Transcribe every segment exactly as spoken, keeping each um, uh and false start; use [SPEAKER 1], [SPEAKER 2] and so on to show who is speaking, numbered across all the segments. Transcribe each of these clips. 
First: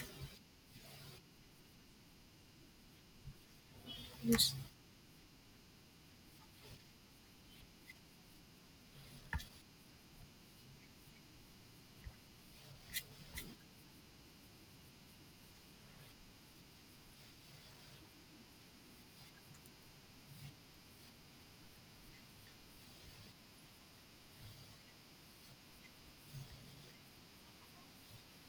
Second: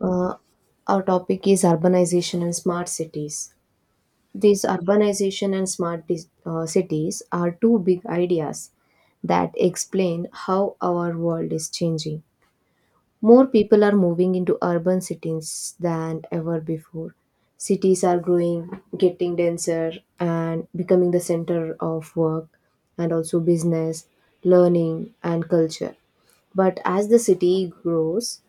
[SPEAKER 1] Uh, our topic is urbanization and smart cities.
[SPEAKER 2] Yes.
[SPEAKER 1] These urbanization and smart dis- uh, cities are two big ideas that explain how our world is changing. More people are moving into urban cities than ever before. Cities are growing, getting denser, and becoming the center of work and also business, learning, and culture. But as the city grows,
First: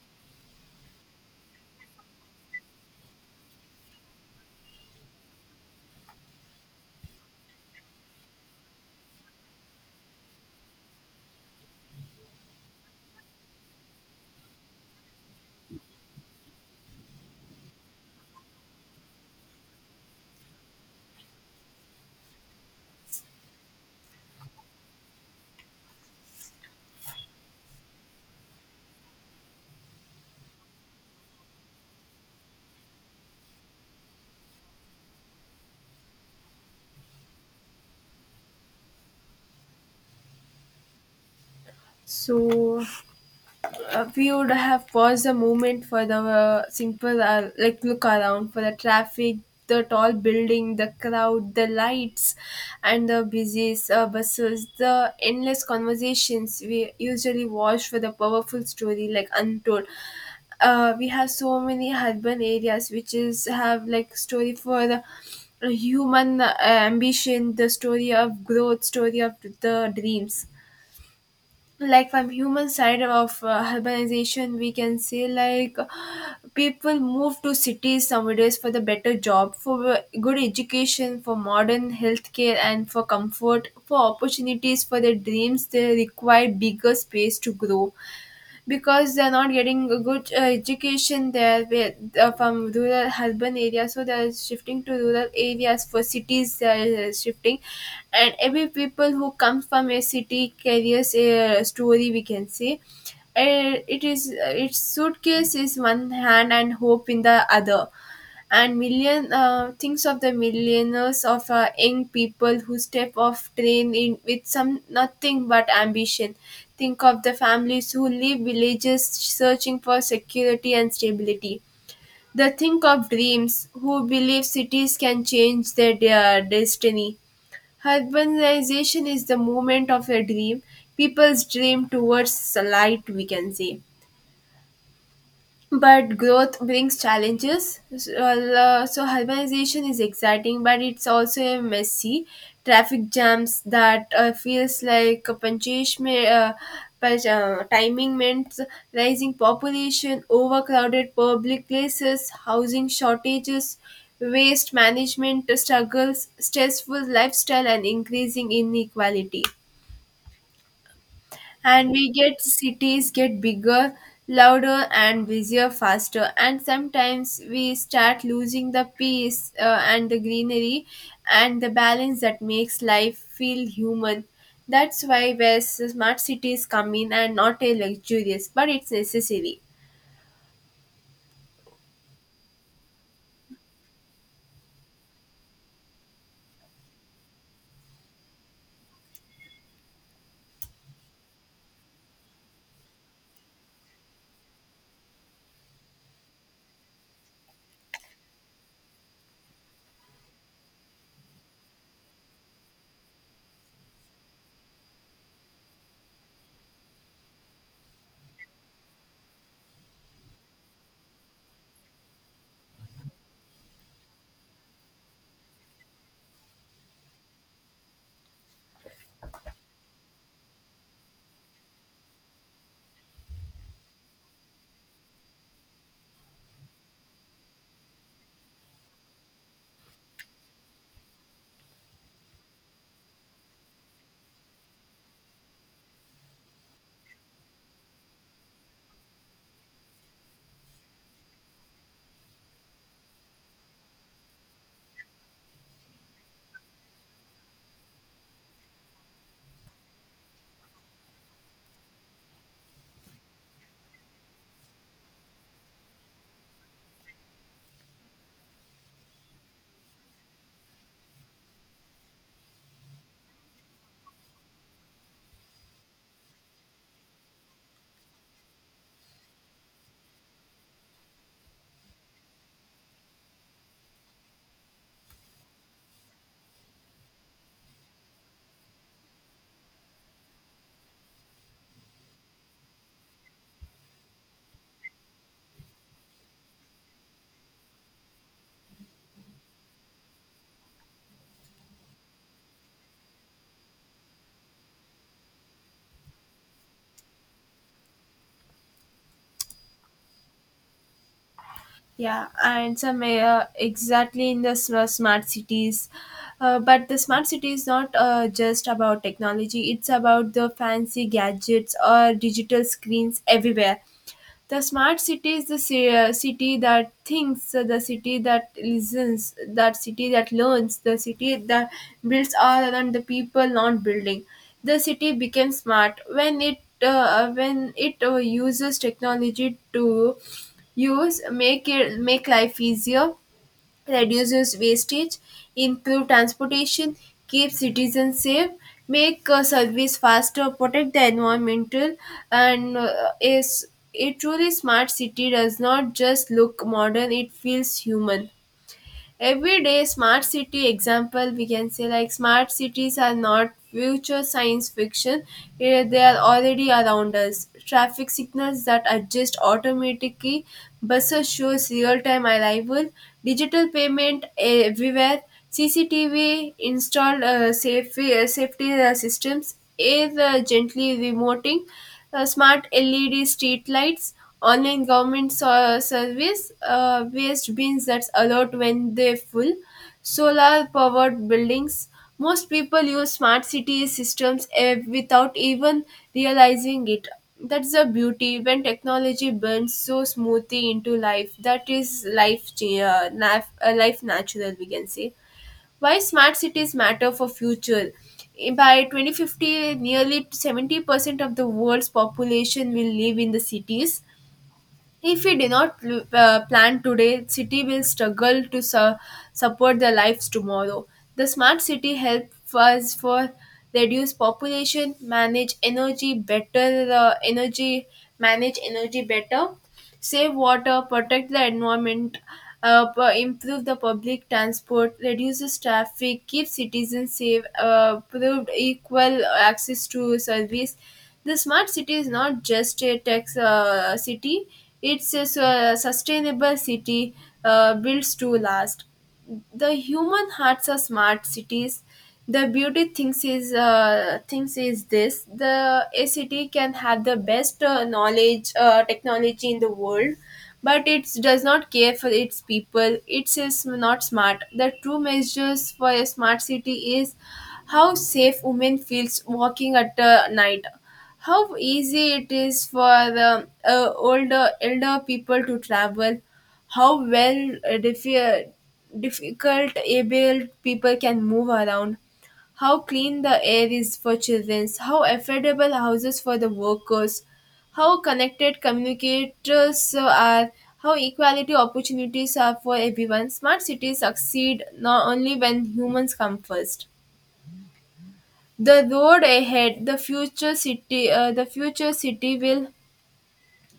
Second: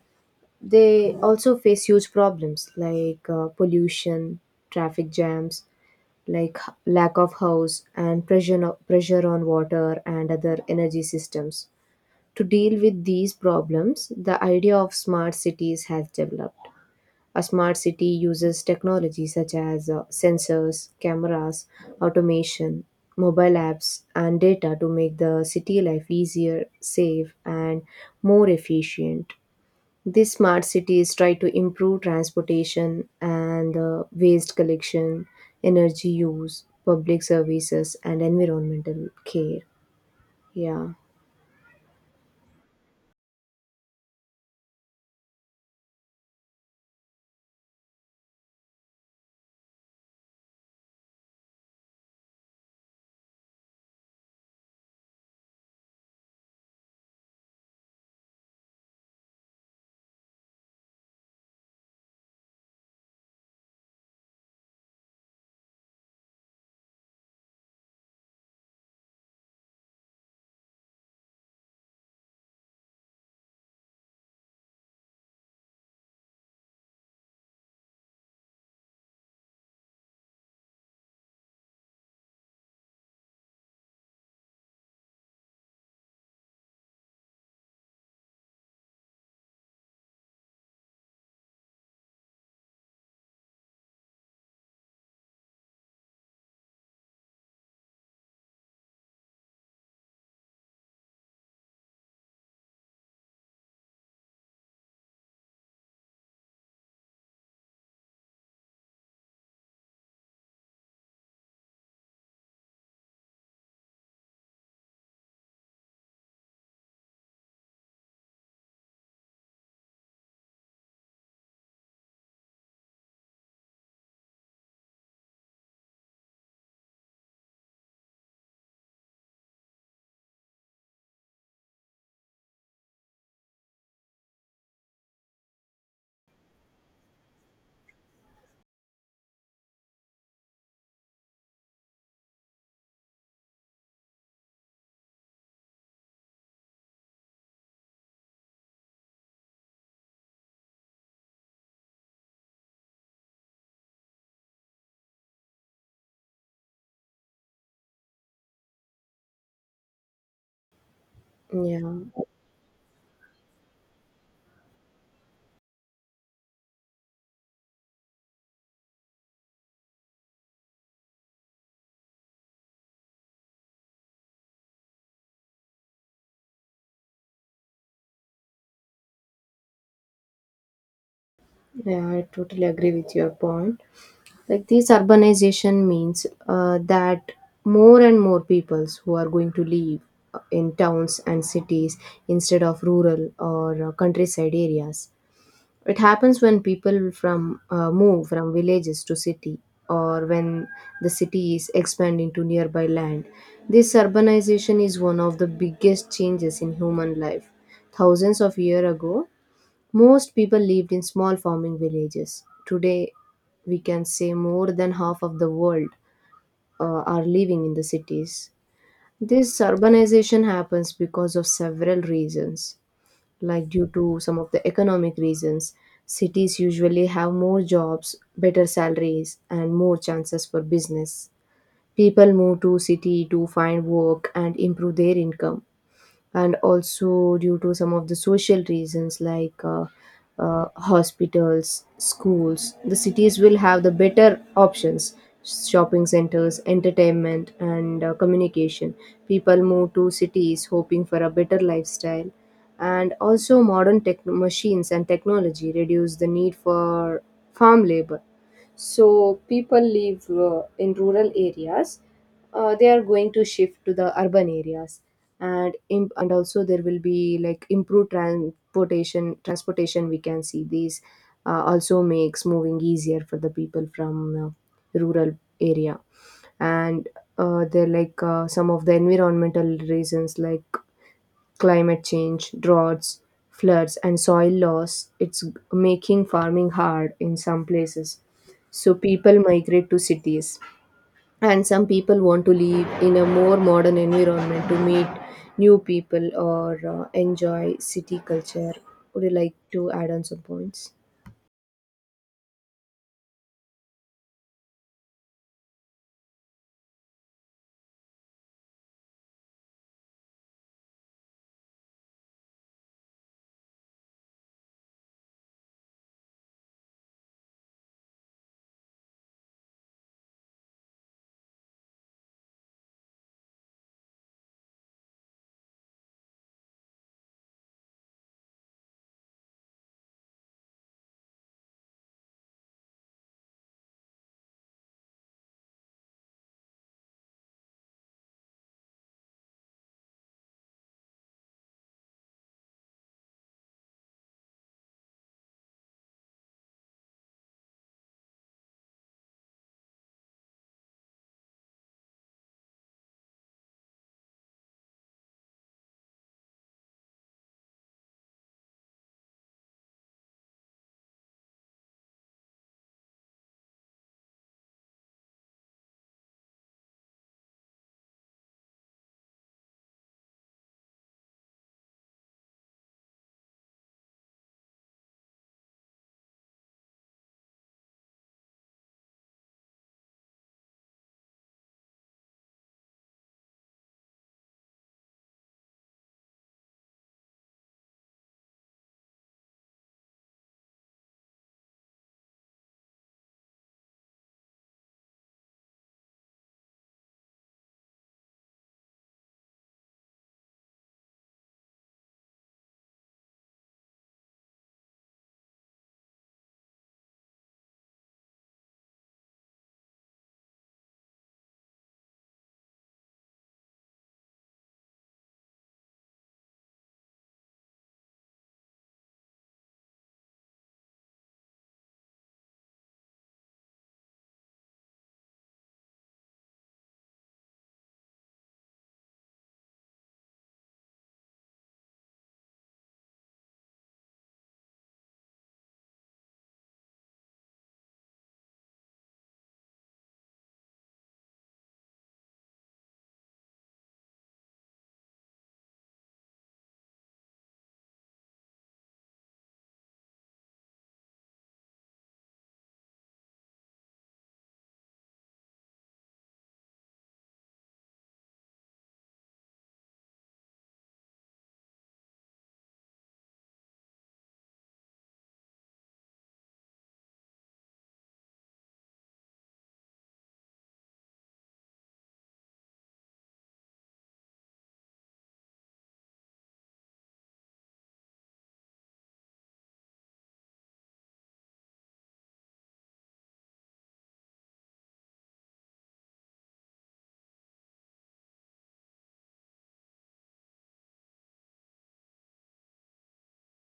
[SPEAKER 1] they also face huge problems like uh, pollution, traffic jams, like h- lack of house and pressure no- pressure on water and other energy systems. To deal with these problems, the idea of smart cities has developed. A smart city uses technology such as uh, sensors, cameras, automation, mobile apps, and data to make the city life easier, safe, and more efficient. These smart cities try to improve transportation and uh, waste collection, energy use, public services, and environmental care. Yeah,
[SPEAKER 2] So uh, we would have paused the moment for the uh, simple uh, like look around for the traffic, the tall building, the crowd, the lights, and the busy uh, buses, the endless conversations we usually watch for the powerful story like untold. Uh, we have so many urban areas which is have like story for the uh, human uh, ambition, the story of growth, story of the dreams. Like from human side of uh, urbanization we can say like people move to cities nowadays for the better job for uh, good education for modern healthcare and for comfort for opportunities for their dreams they require bigger space to grow because they're not getting a good uh, education there where, uh, from rural urban areas so they're shifting to rural areas for cities they're uh, shifting and every people who comes from a city carries a story we can say uh, it is uh, its suitcase is one hand and hope in the other and million uh, thinks of the millionaires of uh, young people who step off train in with some nothing but ambition. Think of the families who leave villages searching for security and stability, the think of dreams who believe cities can change their, their destiny. Urbanization is the movement of a dream, people's dream towards light we can say, but growth brings challenges. So, uh, so urbanization is exciting, but it's also messy. Traffic jams that uh, feels like a punishment, uh, punch- uh, timing meant, rising population, overcrowded public places, housing shortages, waste management struggles, stressful lifestyle, and increasing inequality.
[SPEAKER 1] yeah,
[SPEAKER 2] And we get cities get bigger, louder and busier faster, and sometimes we start losing the peace uh, and the greenery and the balance that makes life feel human. That's why where s- smart cities come in, and not a luxurious but it's necessary.
[SPEAKER 1] yeah, I totally agree with your point. Like, this urbanization means uh, that more and more peoples who are going to live uh, in towns and cities instead of rural or uh, countryside areas. It happens when people from uh, move from villages to city, or when the city is expanding to nearby land. This urbanization is one of the biggest changes in human life. Thousands of years ago, most people lived in small farming villages. Today, we can say more than half of the world uh, are living in the cities. This urbanization happens because of several reasons, like due to some of the economic reasons. Cities usually have more jobs, better salaries, and more chances for business. People move to city to find work and improve their income, and also due to some of the social reasons like uh, uh, hospitals, schools. The cities will have the better options, shopping centers, entertainment, and uh, communication. People move to cities hoping for a better lifestyle. And also, modern tech- machines and technology reduce the need for farm labor, so people live uh, in rural areas. Uh, they are going to shift to the urban areas, and im- and also there will be like improved transportation transportation we can see. These uh, also makes moving easier for the people from uh, rural area, and uh, they're like uh, some of the environmental reasons like climate change, droughts, floods, and soil loss, it's making farming hard in some places. So people migrate to cities, and some people want to live in a more modern environment to meet new people or uh, enjoy city culture. Would you like to add on some points?
[SPEAKER 2] Yeah, and some uh, exactly in the s- uh, smart cities. Uh, but the smart city is not uh, just about technology, it's about the fancy gadgets or digital screens everywhere. The smart city is the ci- uh, city that thinks, uh, the city that listens, that city that learns, the city that builds all around the people not building. The city becomes smart when it uh, when it uh, uses technology to use make it make life easier, reduces wastage, improve transportation, keep citizens safe, make uh, service faster, protect the environmental, and uh, is a truly smart city does not just look modern; it feels human. Everyday smart city example we can say like smart cities are not future science fiction, eh, they are already around us. Traffic signals that adjust automatically, buses shows real-time arrival, digital payment everywhere, cctv installed uh, safety, uh, safety uh, systems, air uh, gently remoting, uh, smart L E D street lights, online government so- uh, service, uh, waste bins that's alert when they're full, solar powered buildings. Most people use smart city systems eh, without even realizing it. That's the beauty when technology burns so smoothly into life. That is life, cha- uh, life, uh, life natural, we can say. Why smart cities matter for future: by twenty fifty nearly seventy percent of the world's population will live in the cities. If we do not pl- uh, plan today, city will struggle to su- support their lives tomorrow. The smart city helps us for reduce population, manage energy better, uh, energy manage energy better, save water, protect the environment, uh, p- improve the public transport, reduces traffic, keep citizens safe, uh, provide equal access to service. The smart city is not just a tech uh, city; it's a su- sustainable city uh, built to last. The human hearts are smart cities. The beauty thinks is uh, thinks is this: the a city can have the best uh, knowledge, uh, technology in the world, but it does not care for its people. It is not smart. The true measures for a smart city is how safe women feels walking at uh, night, how easy it is for the uh, older elder people to travel, how well uh, diffi- difficult able people can move around, how clean the air is for children, how affordable houses for the workers, how connected communicators are, how equality opportunities are for everyone. Smart cities succeed not only when humans come first. The road ahead, the future city, uh, the future city will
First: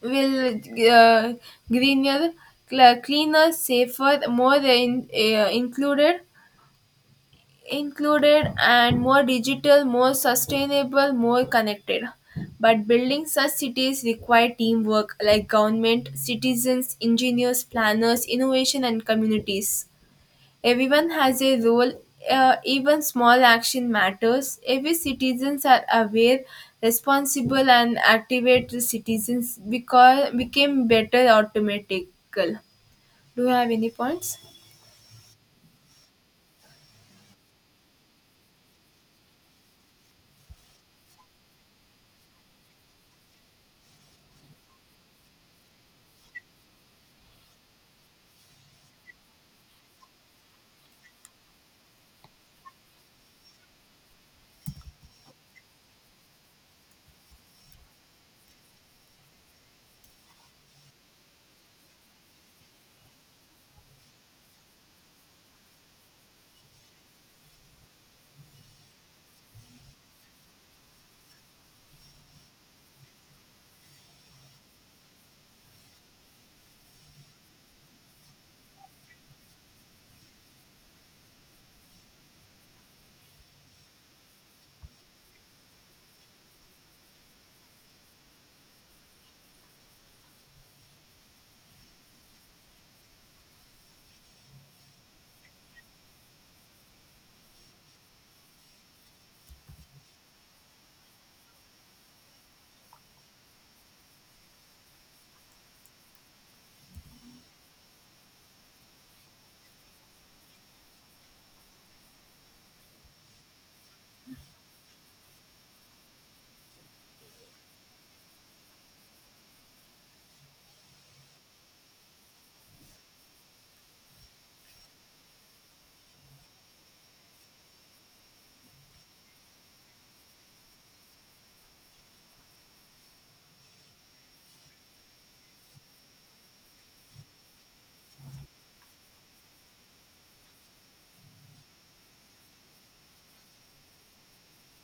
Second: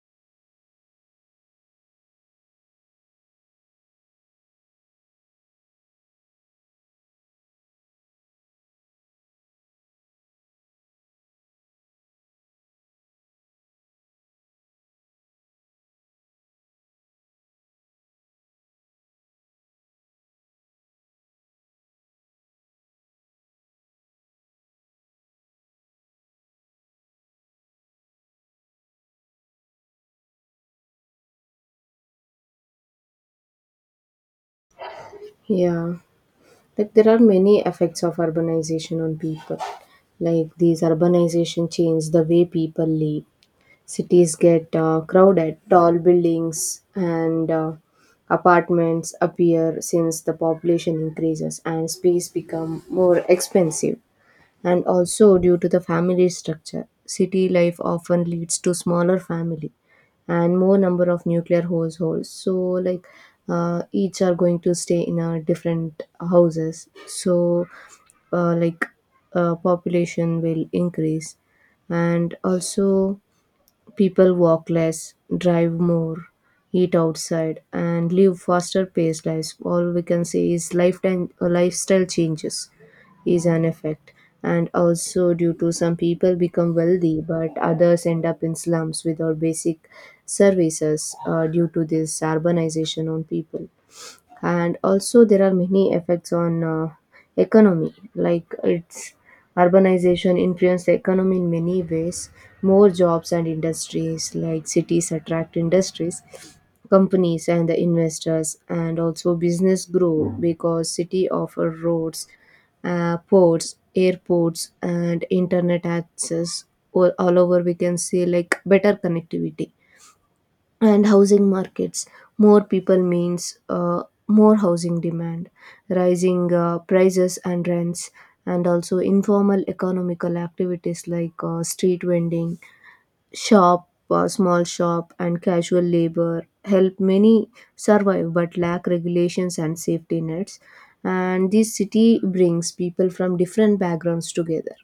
[SPEAKER 2] will uh, greener, cl- cleaner, safer, more in, uh, included, included, and more digital, more sustainable, more connected. But building such cities require teamwork, like government, citizens, engineers, planners, innovation, and communities. Everyone has a role, uh, even small action matters. Every citizens are aware, responsible, and activate the citizens because became better automatical. Do you have any points?
[SPEAKER 1] Yeah, like there are many effects of urbanization on people. Like these urbanization change the way people live. Cities get uh, crowded, tall buildings and uh, apartments appear since the population increases and space become more expensive. And also due to the family structure, city life often leads to smaller family and more number of nuclear households. So like uh, each are going to stay in a different houses. So uh, like uh, population will increase, and also people walk less, drive more, eat outside, and live faster paced lives. All we can say is lifetime uh, lifestyle changes is an effect. And also, due to some people become wealthy, but others end up in slums without basic services uh, due to this urbanization on people. And also there are many effects on uh, economy. Like its urbanization influenced the economy in many ways. More jobs and industries, like cities attract industries, companies, and the investors, and also business grow because city offer roads, uh, ports, airports, and internet access. All, all over we can say like better connectivity and housing markets. More people means uh, more housing demand, rising uh, prices and rents, and also informal economical activities like uh, street vending, shop uh, small shop, and casual labor help many survive, but lack regulations and safety nets. And this city brings people from different backgrounds together.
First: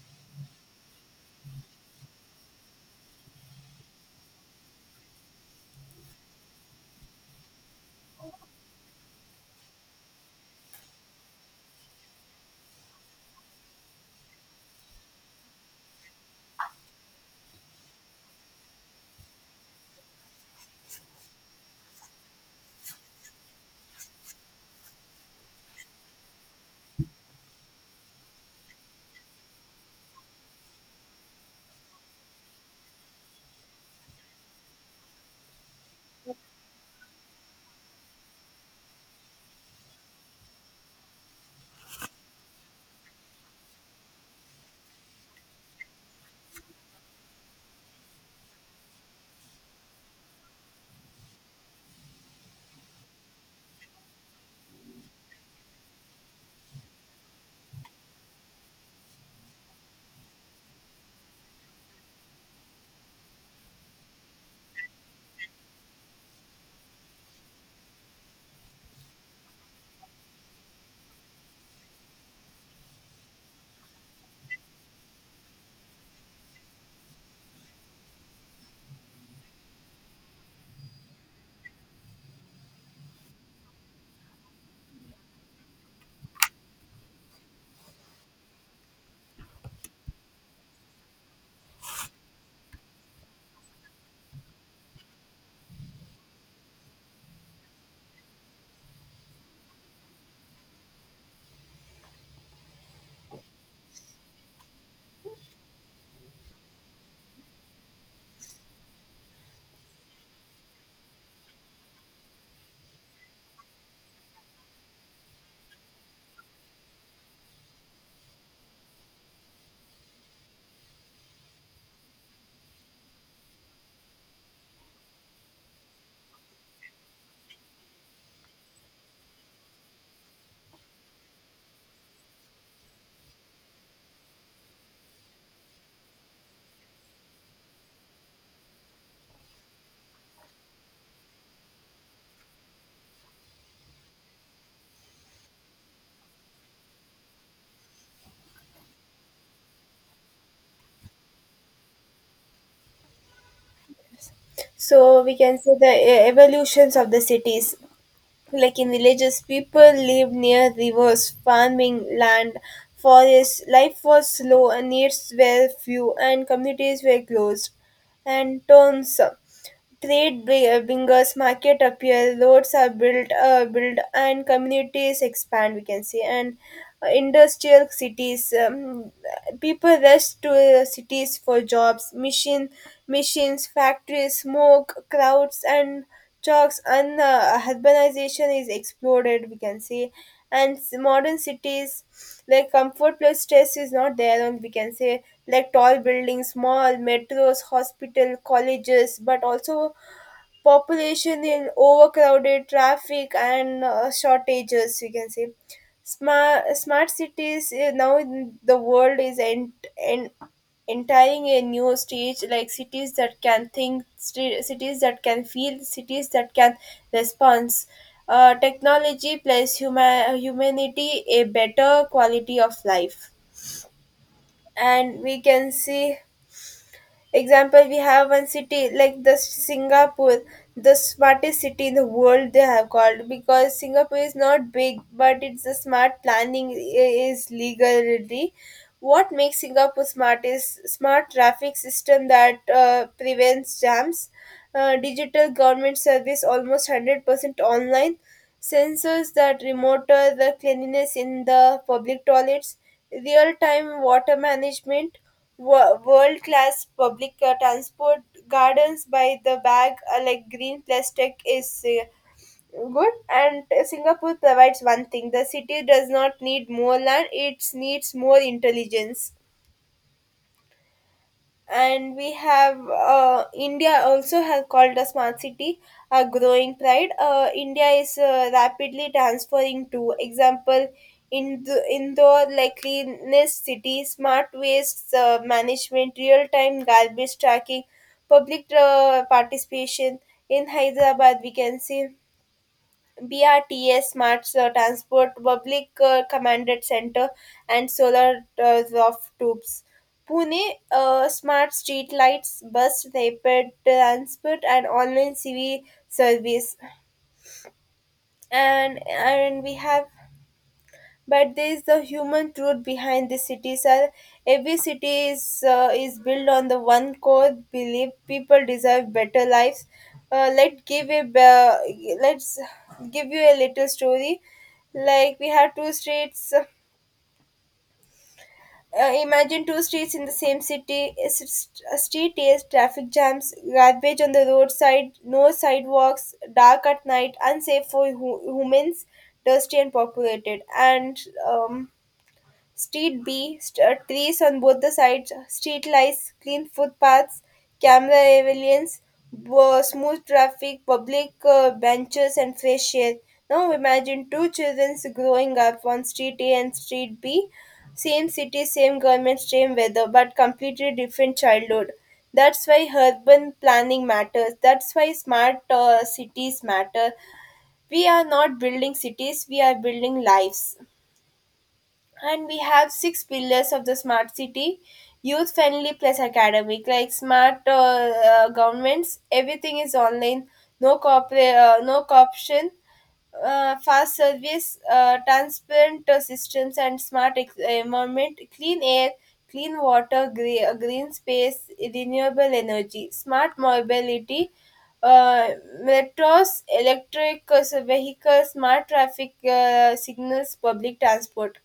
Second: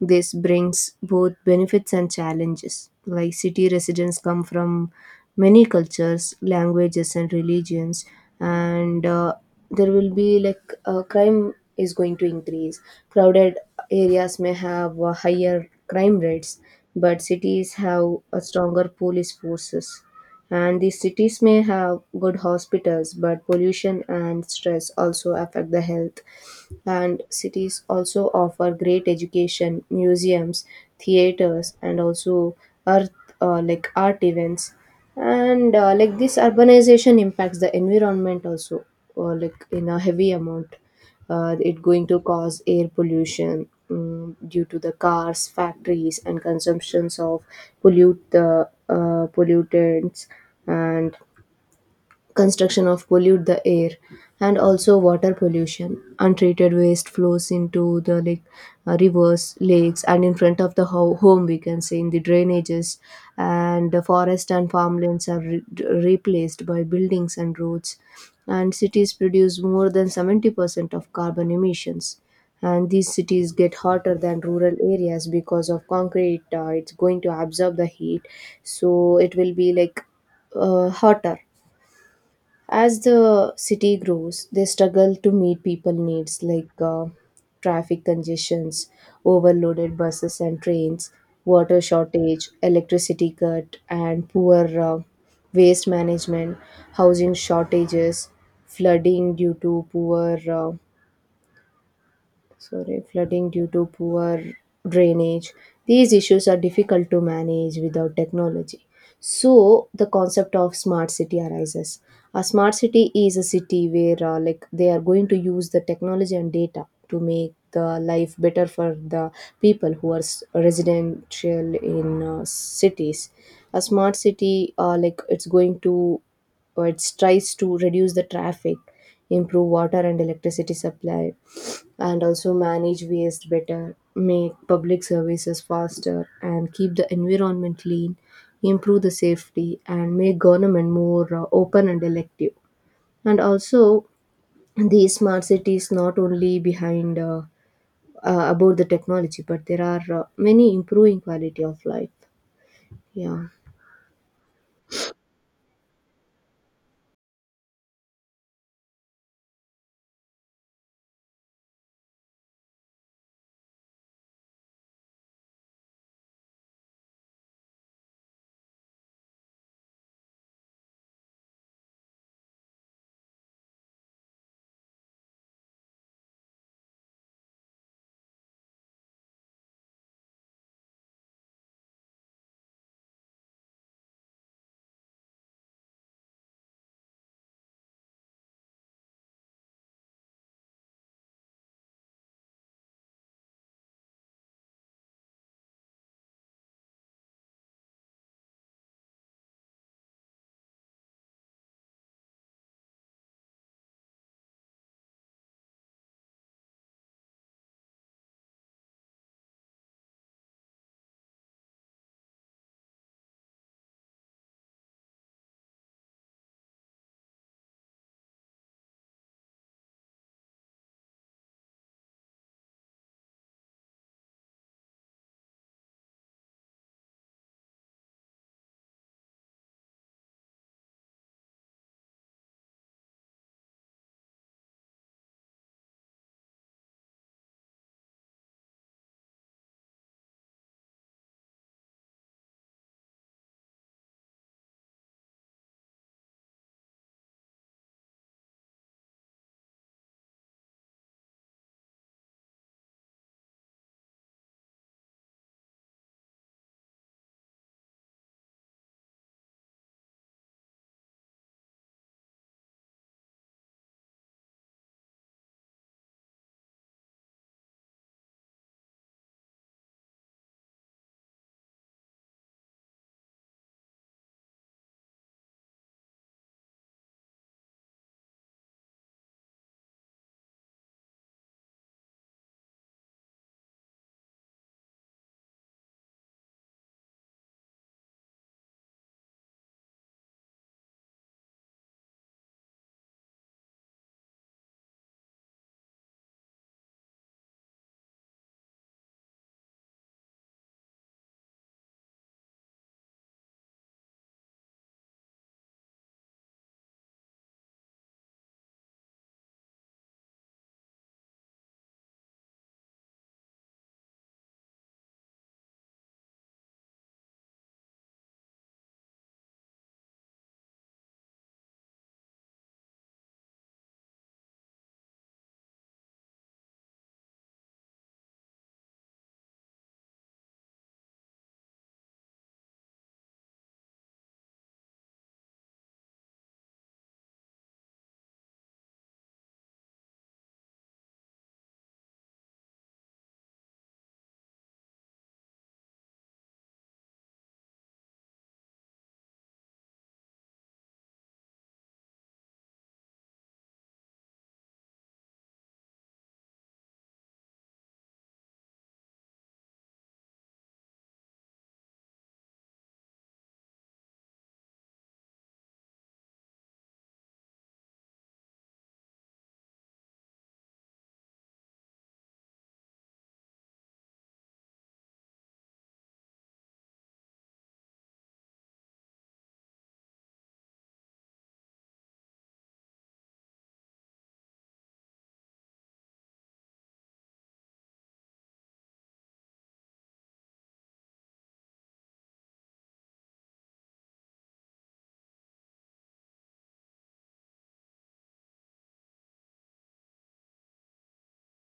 [SPEAKER 1] This brings both benefits and challenges. Like city residents come from many cultures, languages, and religions, and uh, there will be like uh, crime is going to increase. Crowded areas may have uh, higher crime rates, but cities have a stronger police forces. And these cities may have good hospitals, but pollution and stress also affect the health. And cities also offer great education, museums, theaters, and also earth uh, like art events. And uh, like this urbanization impacts the environment also, uh, like in a heavy amount. Uh, it going to cause air pollution um, due to the cars, factories, and consumptions of pollute the uh, pollutants, and construction of pollute the air. And also water pollution, untreated waste flows into the like uh, rivers, lakes, and in front of the ho- home we can say, in the drainages. And the forest and farmlands are re- replaced by buildings and roads. And cities produce more than seventy percent of carbon emissions. And these cities get hotter than rural areas because of concrete uh, it's going to absorb the heat, so it will be like uh, hotter. As the city grows, they struggle to meet people needs, like uh, traffic congestions, overloaded buses and trains, water shortage, electricity cut, and poor uh, waste management, housing shortages, flooding due to poor uh, sorry, flooding due to poor drainage. These issues are difficult to manage without technology. So the concept of smart city arises. A smart city is a city where uh, like they are going to use the technology and data to make the life better for the people who are s- residential in uh, cities. A smart city uh, like it's going to or it tries to reduce the traffic, improve water and electricity supply, and also manage waste better, make public services faster, and keep the environment clean, improve the safety, and make government more uh, open and elective. And also, these smart cities not only behind uh, uh, about the technology, but there are uh, many improving quality of life. Yeah.
[SPEAKER 2] So we can say the e- evolutions of the cities. Like in villages, people lived near rivers, farming, land, forests. Life was slow and needs were few, and communities were closed. And towns, trade bri- uh, bringers, market appear, roads are built, uh, built, and communities expand, we can say. And uh, industrial cities. Um, people rush to uh, cities for jobs, machine, machines, factories, smoke, crowds, and Chalks, and uh, urbanization is exploded, we can say. And s- modern cities like comfort plus stress is not there. And we can say like tall buildings, mall, metros, hospital, colleges, but also population in overcrowded traffic and uh, shortages we can say. Smart smart cities uh, now in the world is ent- en- entering a new stage, like cities that can think sti- cities that can feel, cities that can respond, uh, technology plus huma- humanity, a better quality of life, and we can see. Example, we have one city like the Singapore, the smartest city in the world they have called, because Singapore is not big, but it's the smart planning i- is legality. What makes Singapore smart is smart traffic system that uh, prevents jams, uh, digital government service almost one hundred percent online, sensors that monitor the cleanliness in the public toilets, real-time water management, wo- world-class public uh, transport, gardens by the bag, uh, like green plastic is uh, good. And Singapore provides one thing: the city does not need more land; it needs more intelligence. And we have uh, india also has called a smart city, a growing pride. Uh, india is uh, rapidly transferring to example, in the indoor like cleanness city, smart waste uh, management, real time garbage tracking, public uh, participation. In hyderabad we can see B R T S smart uh, Transport Public uh, Commanded Center and solar uh, of tubes. Pune uh, smart street lights, bus rapid transport, and online C V service. And and we have, but there is the human truth behind the cities are every city is uh, is built on the one core belief people deserve better lives. uh, let give a uh, let's give you a little story, like we have two streets. Uh, imagine two streets in the same city, a s- a street is traffic jams, garbage on the roadside, no sidewalks, dark at night, unsafe for hu- humans, dusty and populated. And um, Street B, st- trees on both the sides, street lights, clean footpaths, camera surveillance, bo- smooth traffic, public uh, benches, and fresh air. Now imagine two children growing up on Street A and Street B, same city, same government, same weather, but completely different childhood. That's why urban planning matters. That's why smart uh, cities matter. We are not building cities, we are building lives. And we have six pillars of the smart city: youth friendly plus academic, like smart uh, uh, governments, everything is online, no, corpora- uh, no corruption, uh, fast service, uh, transparent uh, systems, and smart ex- uh, environment, clean air, clean water, gre- uh, green space, renewable energy, smart mobility, uh, metros, electric uh, vehicles, smart traffic uh, signals, public transport,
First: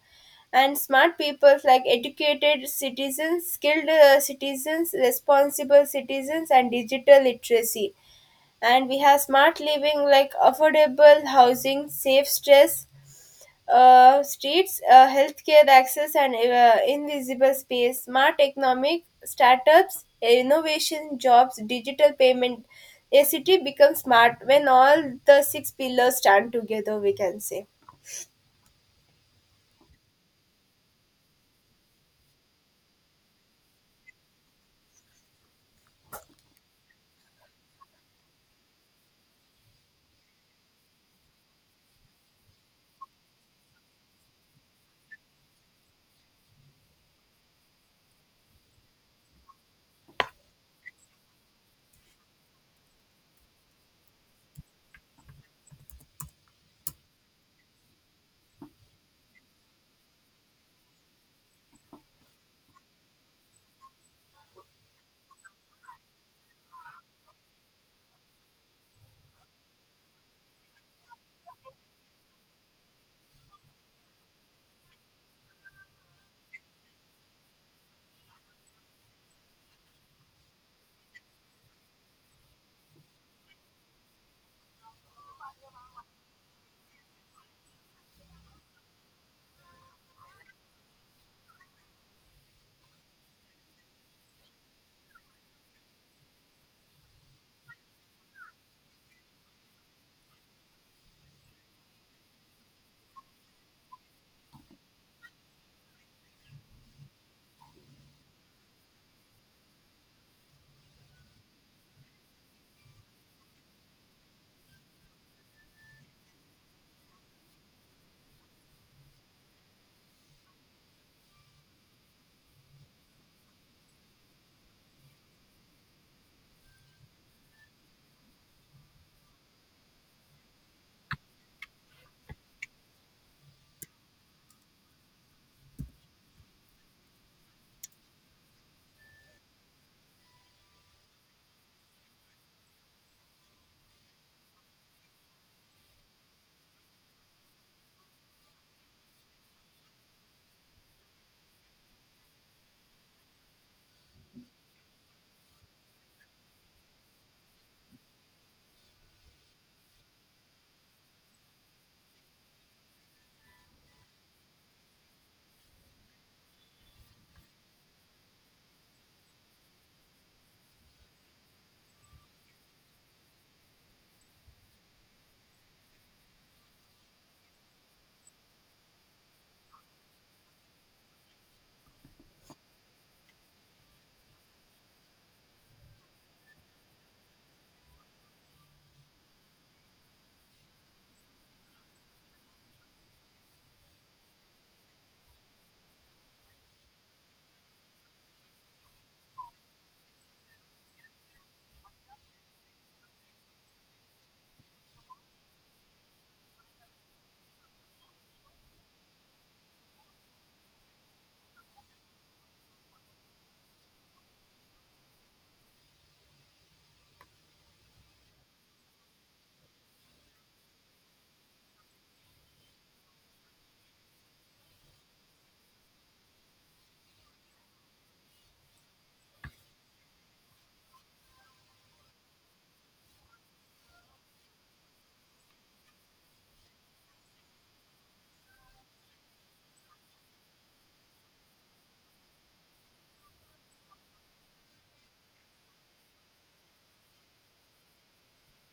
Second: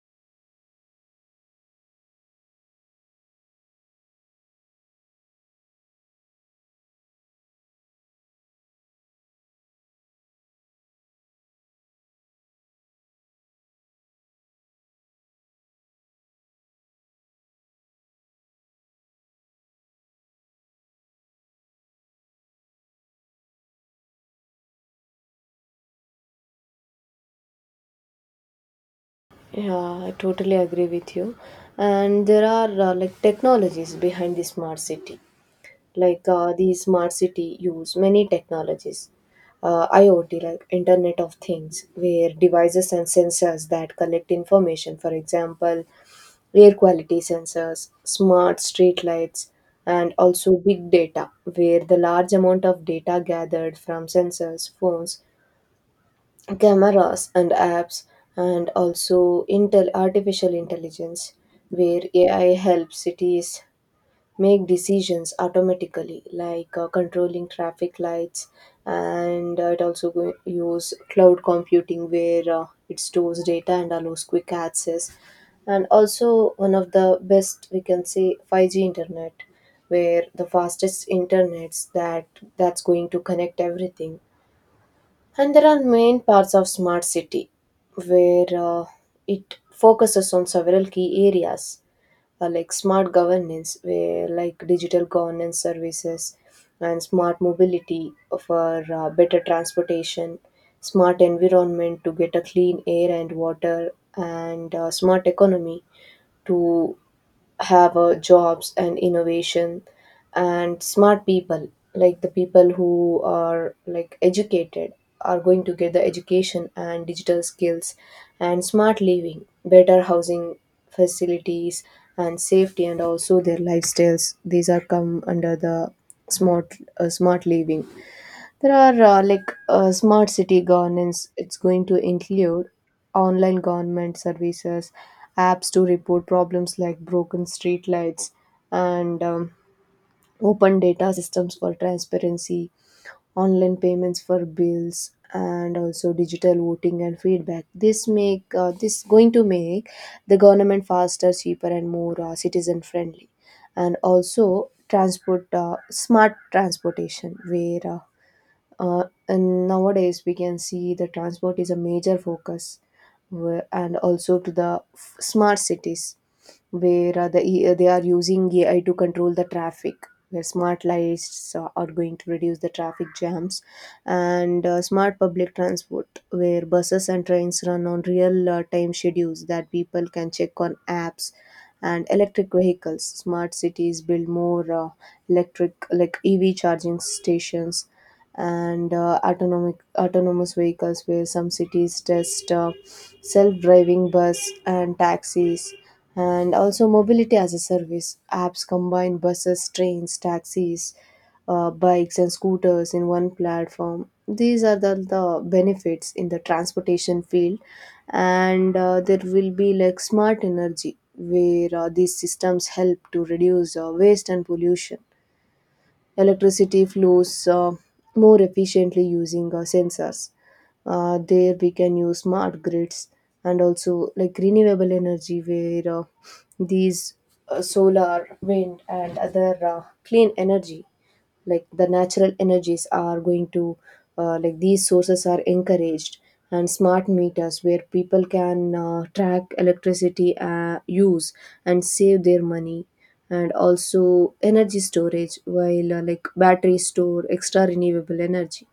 [SPEAKER 2] and smart people like educated citizens, skilled uh, citizens, responsible citizens, and digital literacy. And we have smart living like affordable housing, safe stress uh, streets, uh, healthcare access, and uh, invisible space, smart economic startups, innovation, jobs, digital payment. A city becomes smart when all the six pillars stand together, we can say.
[SPEAKER 1] Yeah, I totally agree with you. And there are uh, like technologies behind the smart city. Like uh, the smart city use many technologies, uh, iot like internet of things, where devices and sensors that collect information, for example, air quality sensors, smart street lights. And also big data, where the large amount of data gathered from sensors, phones, cameras, and apps. And also intel artificial intelligence, where ai helps cities make decisions automatically, like uh, controlling traffic lights. And uh, it also go- use cloud computing, where uh, it stores data and allows quick access. And also one of the best we can say, five g internet, where the fastest internets that that's going to connect everything. And there are main parts of smart city where uh, it focuses on several key areas, uh, like smart governance where like digital governance services, and smart mobility for uh, better transportation, smart environment to get a clean air and water, and uh, smart economy to have uh, jobs and innovation, and smart people, like the people who are like educated are going to get the education and digital skills, and smart living, better housing facilities and safety, and also their lifestyles, these are come under the smart uh, smart living. There are uh, like uh, smart city governance. It's going to include online government services, apps to report problems like broken street lights, and um, open data systems for transparency, online payments for bills, and also digital voting and feedback. This make uh, this going to make the government faster, cheaper, and more uh, citizen friendly. And also transport uh, smart transportation where. Uh, uh, and nowadays we can see the transport is a major focus where- and also to the f- smart cities, where uh, the E- uh, they are using A I to control the traffic, where smart lights uh, are going to reduce the traffic jams. And uh, smart public transport, where buses and trains run on real uh, time schedules that people can check on apps. And electric vehicles, smart cities build more uh, electric like ev charging stations. And uh, autonomic, autonomous vehicles, where some cities test uh, self-driving bus and taxis. And also mobility as a service apps combine buses, trains, taxis, uh, bikes and scooters in one platform. These are the, the benefits in the transportation field. And uh, there will be like smart energy, where uh, these systems help to reduce uh, waste and pollution. Electricity flows uh, more efficiently using uh, sensors. Uh, there we can use smart grids, and also like renewable energy where uh, these uh, solar, wind and other uh, clean energy like the natural energies are going to uh, like these sources are encouraged, and smart meters where people can uh, track electricity uh, use and save their money, and also energy storage while uh, like batteries store extra renewable energy.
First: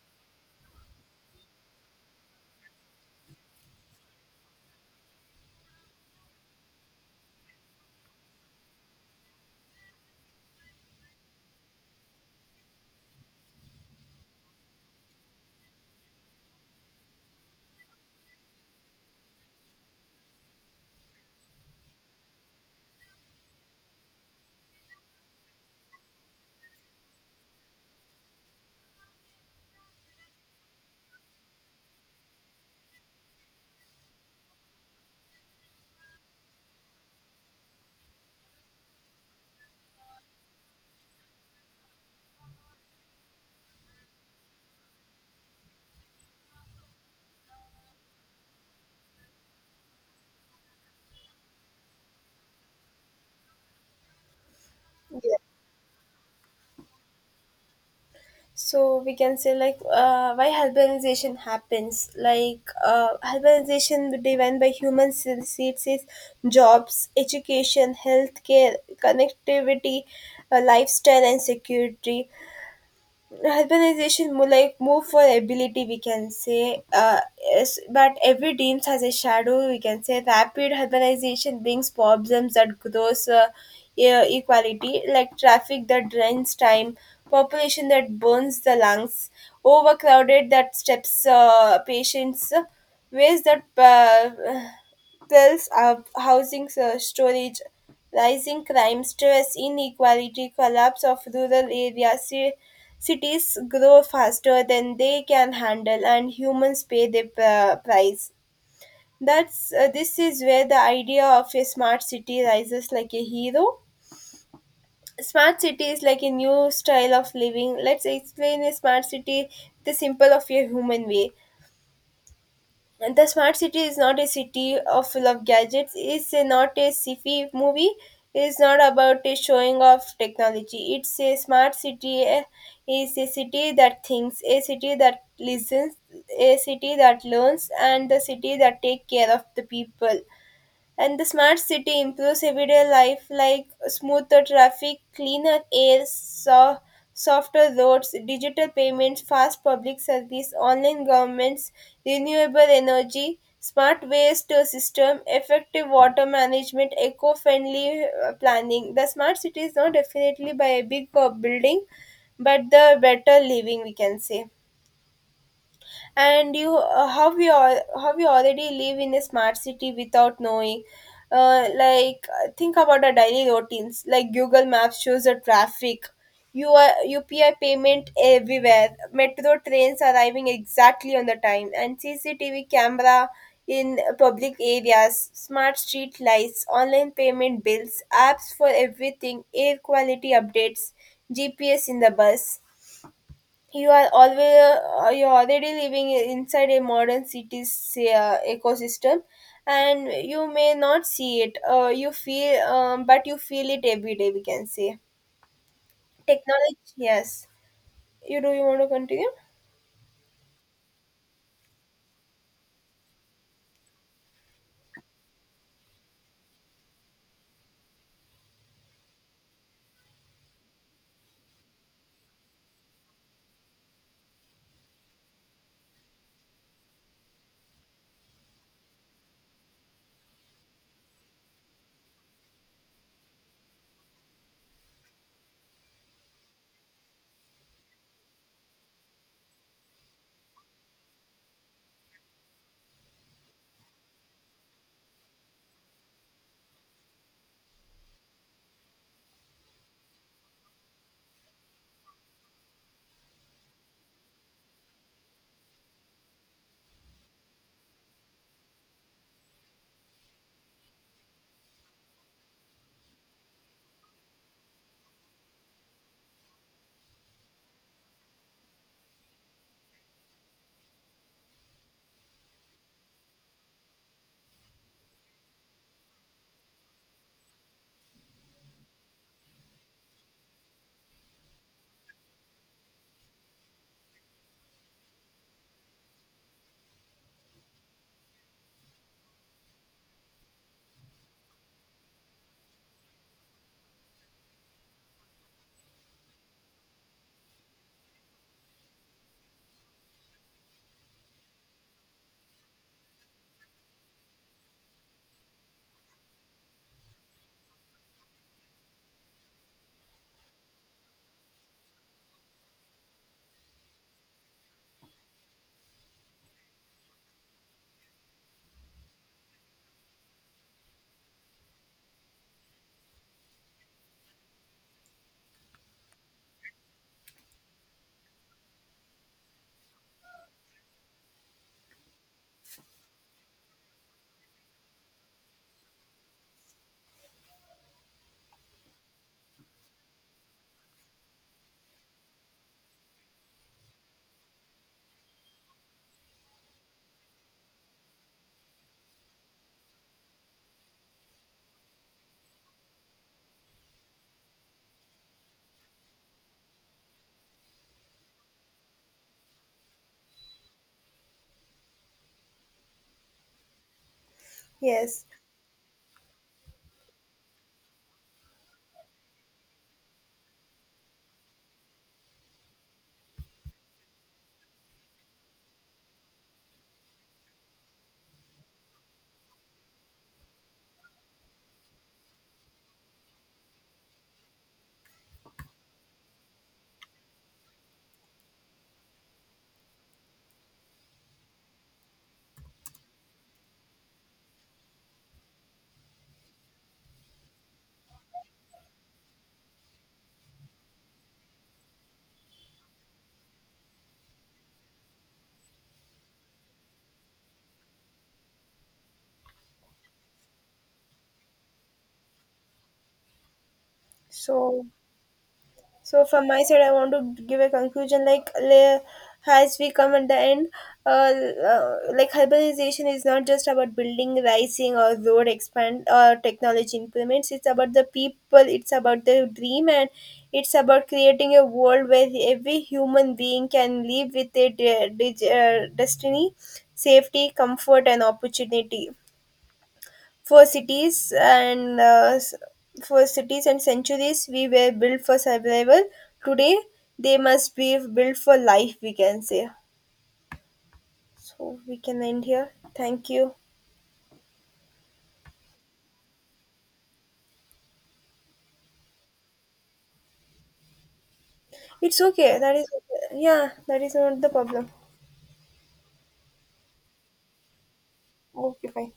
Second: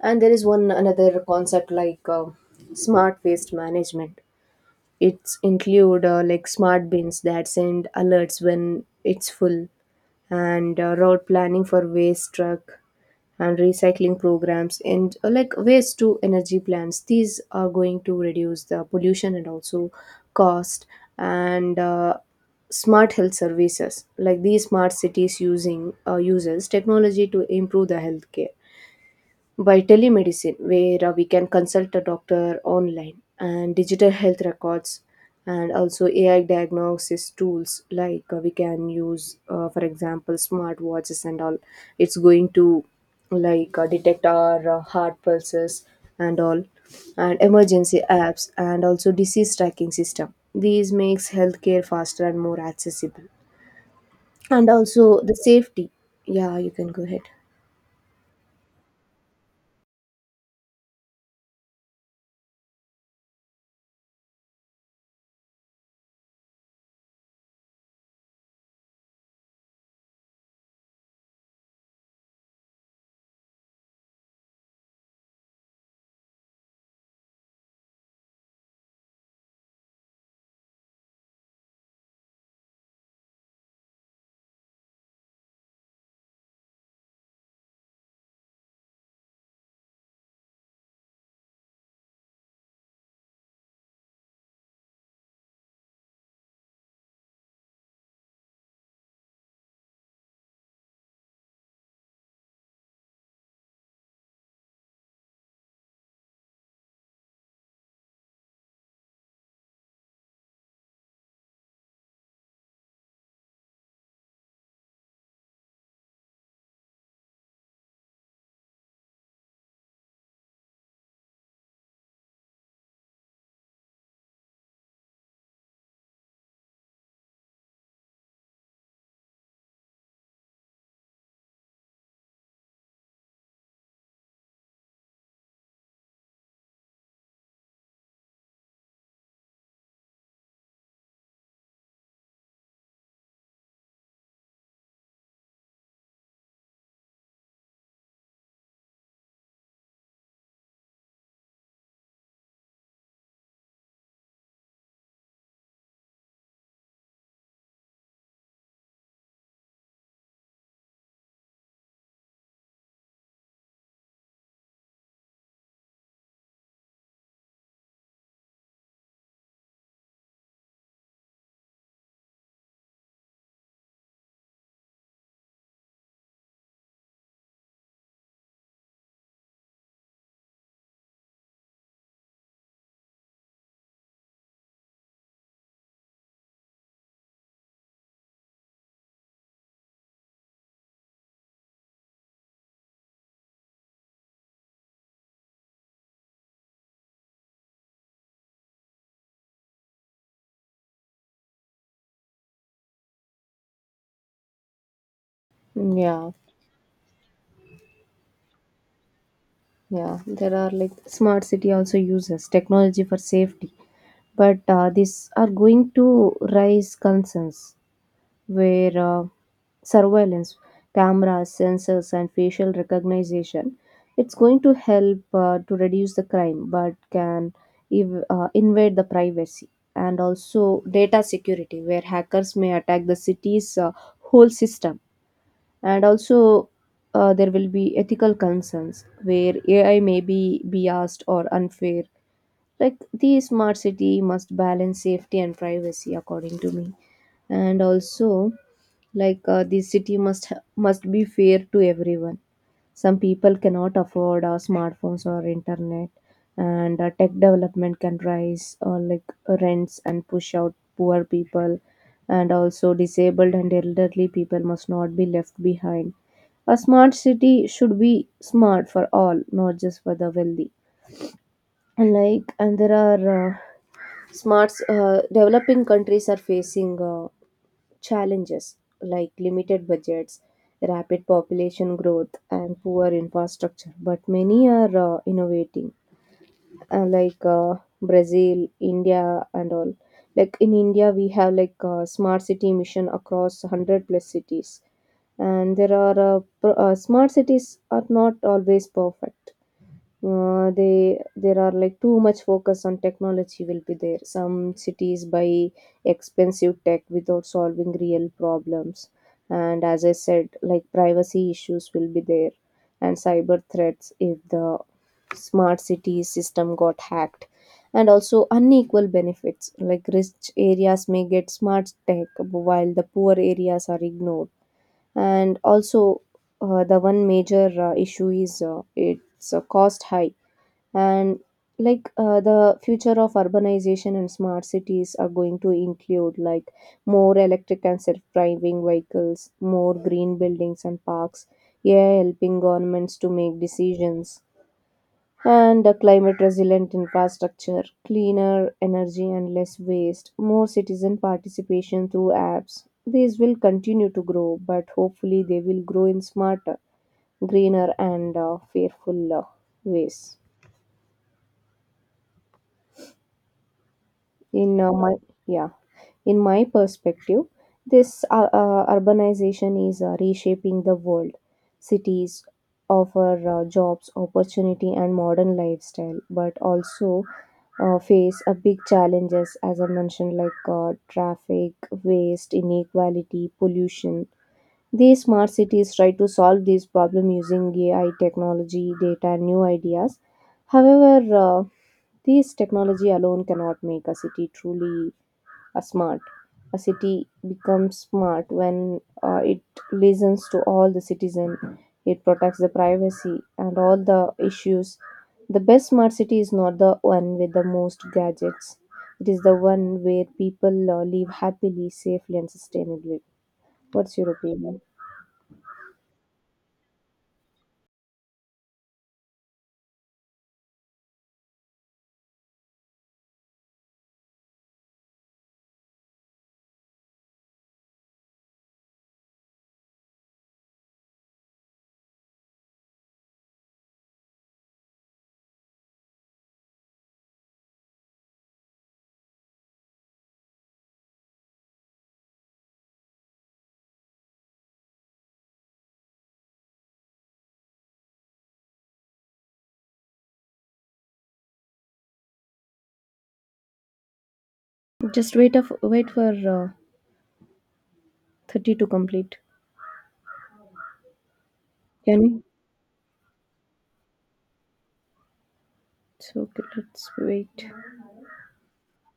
[SPEAKER 1] And there is one another concept like uh, smart waste management. It's include uh, like smart bins that send alerts when it's full, and uh, route planning for waste truck, and recycling programs, and uh, like waste to energy plants. These are going to reduce the pollution and also cost. And uh, smart health services, like these smart cities using uh, uses technology to improve the healthcare by telemedicine, where uh, we can consult a doctor online, and digital health records, and also A I diagnosis tools, like uh, we can use, uh, for example, smartwatches and all. It's going to like uh, detect our uh, heart pulses and all, and emergency apps, and also disease tracking system. These makes healthcare faster and more accessible, and also the safety. Yeah, you can go ahead.
[SPEAKER 2] So we can say like uh, why urbanization happens, like uh, urbanization driven by human seeds is jobs, education, healthcare, connectivity, uh, lifestyle, and security. Urbanization mo- like move for ability we can say, uh, yes, but every dreams has a shadow, we can say. Rapid urbanization brings problems that grows uh, e- equality, like traffic that drains time, population that burns the lungs, overcrowded that steps uh, patients, ways that uh, tells of housing uh, storage, rising crime, stress, inequality, collapse of rural areas, ci- cities grow faster than they can handle, and humans pay the pr- price. That's uh, this is where the idea of a smart city rises like a hero. Smart city is like a new style of living. Let's explain a smart city the simple of a human way. And the smart city is not a city of full of gadgets. It's a, not a sci-fi movie. It's not about a showing off technology. It's a smart city. eh, It's a city that thinks, a city that listens, a city that learns, and the city that take care of the people. And the smart city improves everyday life, like smoother traffic, cleaner air, so- softer roads, digital payments, fast public service, online governments, renewable energy, smart waste system, effective water management, eco-friendly uh, planning. The smart city is not definitely by a big uh, building, but the better living we can say. And you uh, how we all how we already live in a smart city without knowing, uh, like uh, think about our daily routines like google maps shows the traffic, you are upi payment everywhere, metro trains arriving exactly on the time, and cctv camera in public areas, smart street lights, online payment bills, apps for everything, air quality updates, gps in the bus. You are always uh, you're already living inside a modern city's uh, ecosystem. And you may not see it uh, you feel um, but you feel it every day, we can say.
[SPEAKER 1] Yeah.
[SPEAKER 2] Technology yes. You do you want to continue?
[SPEAKER 1] Yeah, there are like smart city also uses technology for safety, but uh, these are going to raise concerns where uh, surveillance, cameras, sensors, and facial recognition. It's going to help uh, to reduce the crime, but can ev- uh, invade the privacy, and also data security, where hackers may attack the city's uh, whole system. And also, uh, there will be ethical concerns where A I may be biased or unfair. Like the smart city must balance safety and privacy, according to me. And also, like uh, the city must ha- must be fair to everyone. Some people cannot afford uh, smartphones or internet, and uh, tech development can rise uh, like rents and push out poor people, and also disabled and elderly people must not be left behind. A smart city should be smart for all, not just for the wealthy. And like, and there are uh, smarts uh, developing countries are facing uh, challenges like limited budgets, rapid population growth, and poor infrastructure, but many are uh, innovating, uh, like uh, Brazil, India, and all. Like in India, we have like a smart city mission across one hundred plus cities, and there are uh, pro- uh, smart cities are not always perfect. Uh, they There are like too much focus on technology will be there. Some cities buy expensive tech without solving real problems, and as I said, like privacy issues will be there, and cyber threats if the smart city system got hacked, and also unequal benefits like rich areas may get smart tech while the poor areas are ignored. And also, uh, the one major uh, issue is uh, it's uh, cost high. And like uh, the future of urbanization and smart cities are going to include like more electric and self-driving vehicles, more green buildings and parks, yeah, helping governments to make decisions, and a climate resilient infrastructure, cleaner energy and less waste, more citizen participation through apps. These will continue to grow, but hopefully they will grow in smarter, greener, and uh, fearful uh, ways. In uh, my
[SPEAKER 2] Yes.
[SPEAKER 1] Yeah, in my perspective, this uh, uh, urbanization is uh, reshaping the world. Cities offer uh, jobs, opportunity, and modern lifestyle, but also uh, face a big challenges as I mentioned, like uh, traffic, waste, inequality, pollution. These smart cities try to solve these problems using A I technology, data, and new ideas. However, uh, these technology alone cannot make a city truly a smart. A city becomes smart when uh, it listens to all the citizens, it protects the privacy and all the issues. The best smart city is not the one with the most gadgets. It is the one where people uh, live happily, safely, and sustainably. What's your opinion?
[SPEAKER 2] So So from my side, I want to give a conclusion. Like le- as we come at the end, uh, uh, like urbanization is not just about building, rising, or road expand or technology implements. It's about the people. It's about the dream, and it's about creating a world where every human being can live with a de- de- uh, destiny, safety, comfort, and opportunity. For cities and uh, s- for cities and centuries, we were built for survival. Today, they must be built for life. We can say. So we can end here. Thank you.
[SPEAKER 1] Just wait, of, wait for uh, thirty to complete.
[SPEAKER 2] It's
[SPEAKER 1] Can you?
[SPEAKER 2] okay. That is yeah. That is not the problem.
[SPEAKER 1] It's okay, let's wait.
[SPEAKER 2] Okay. Fine.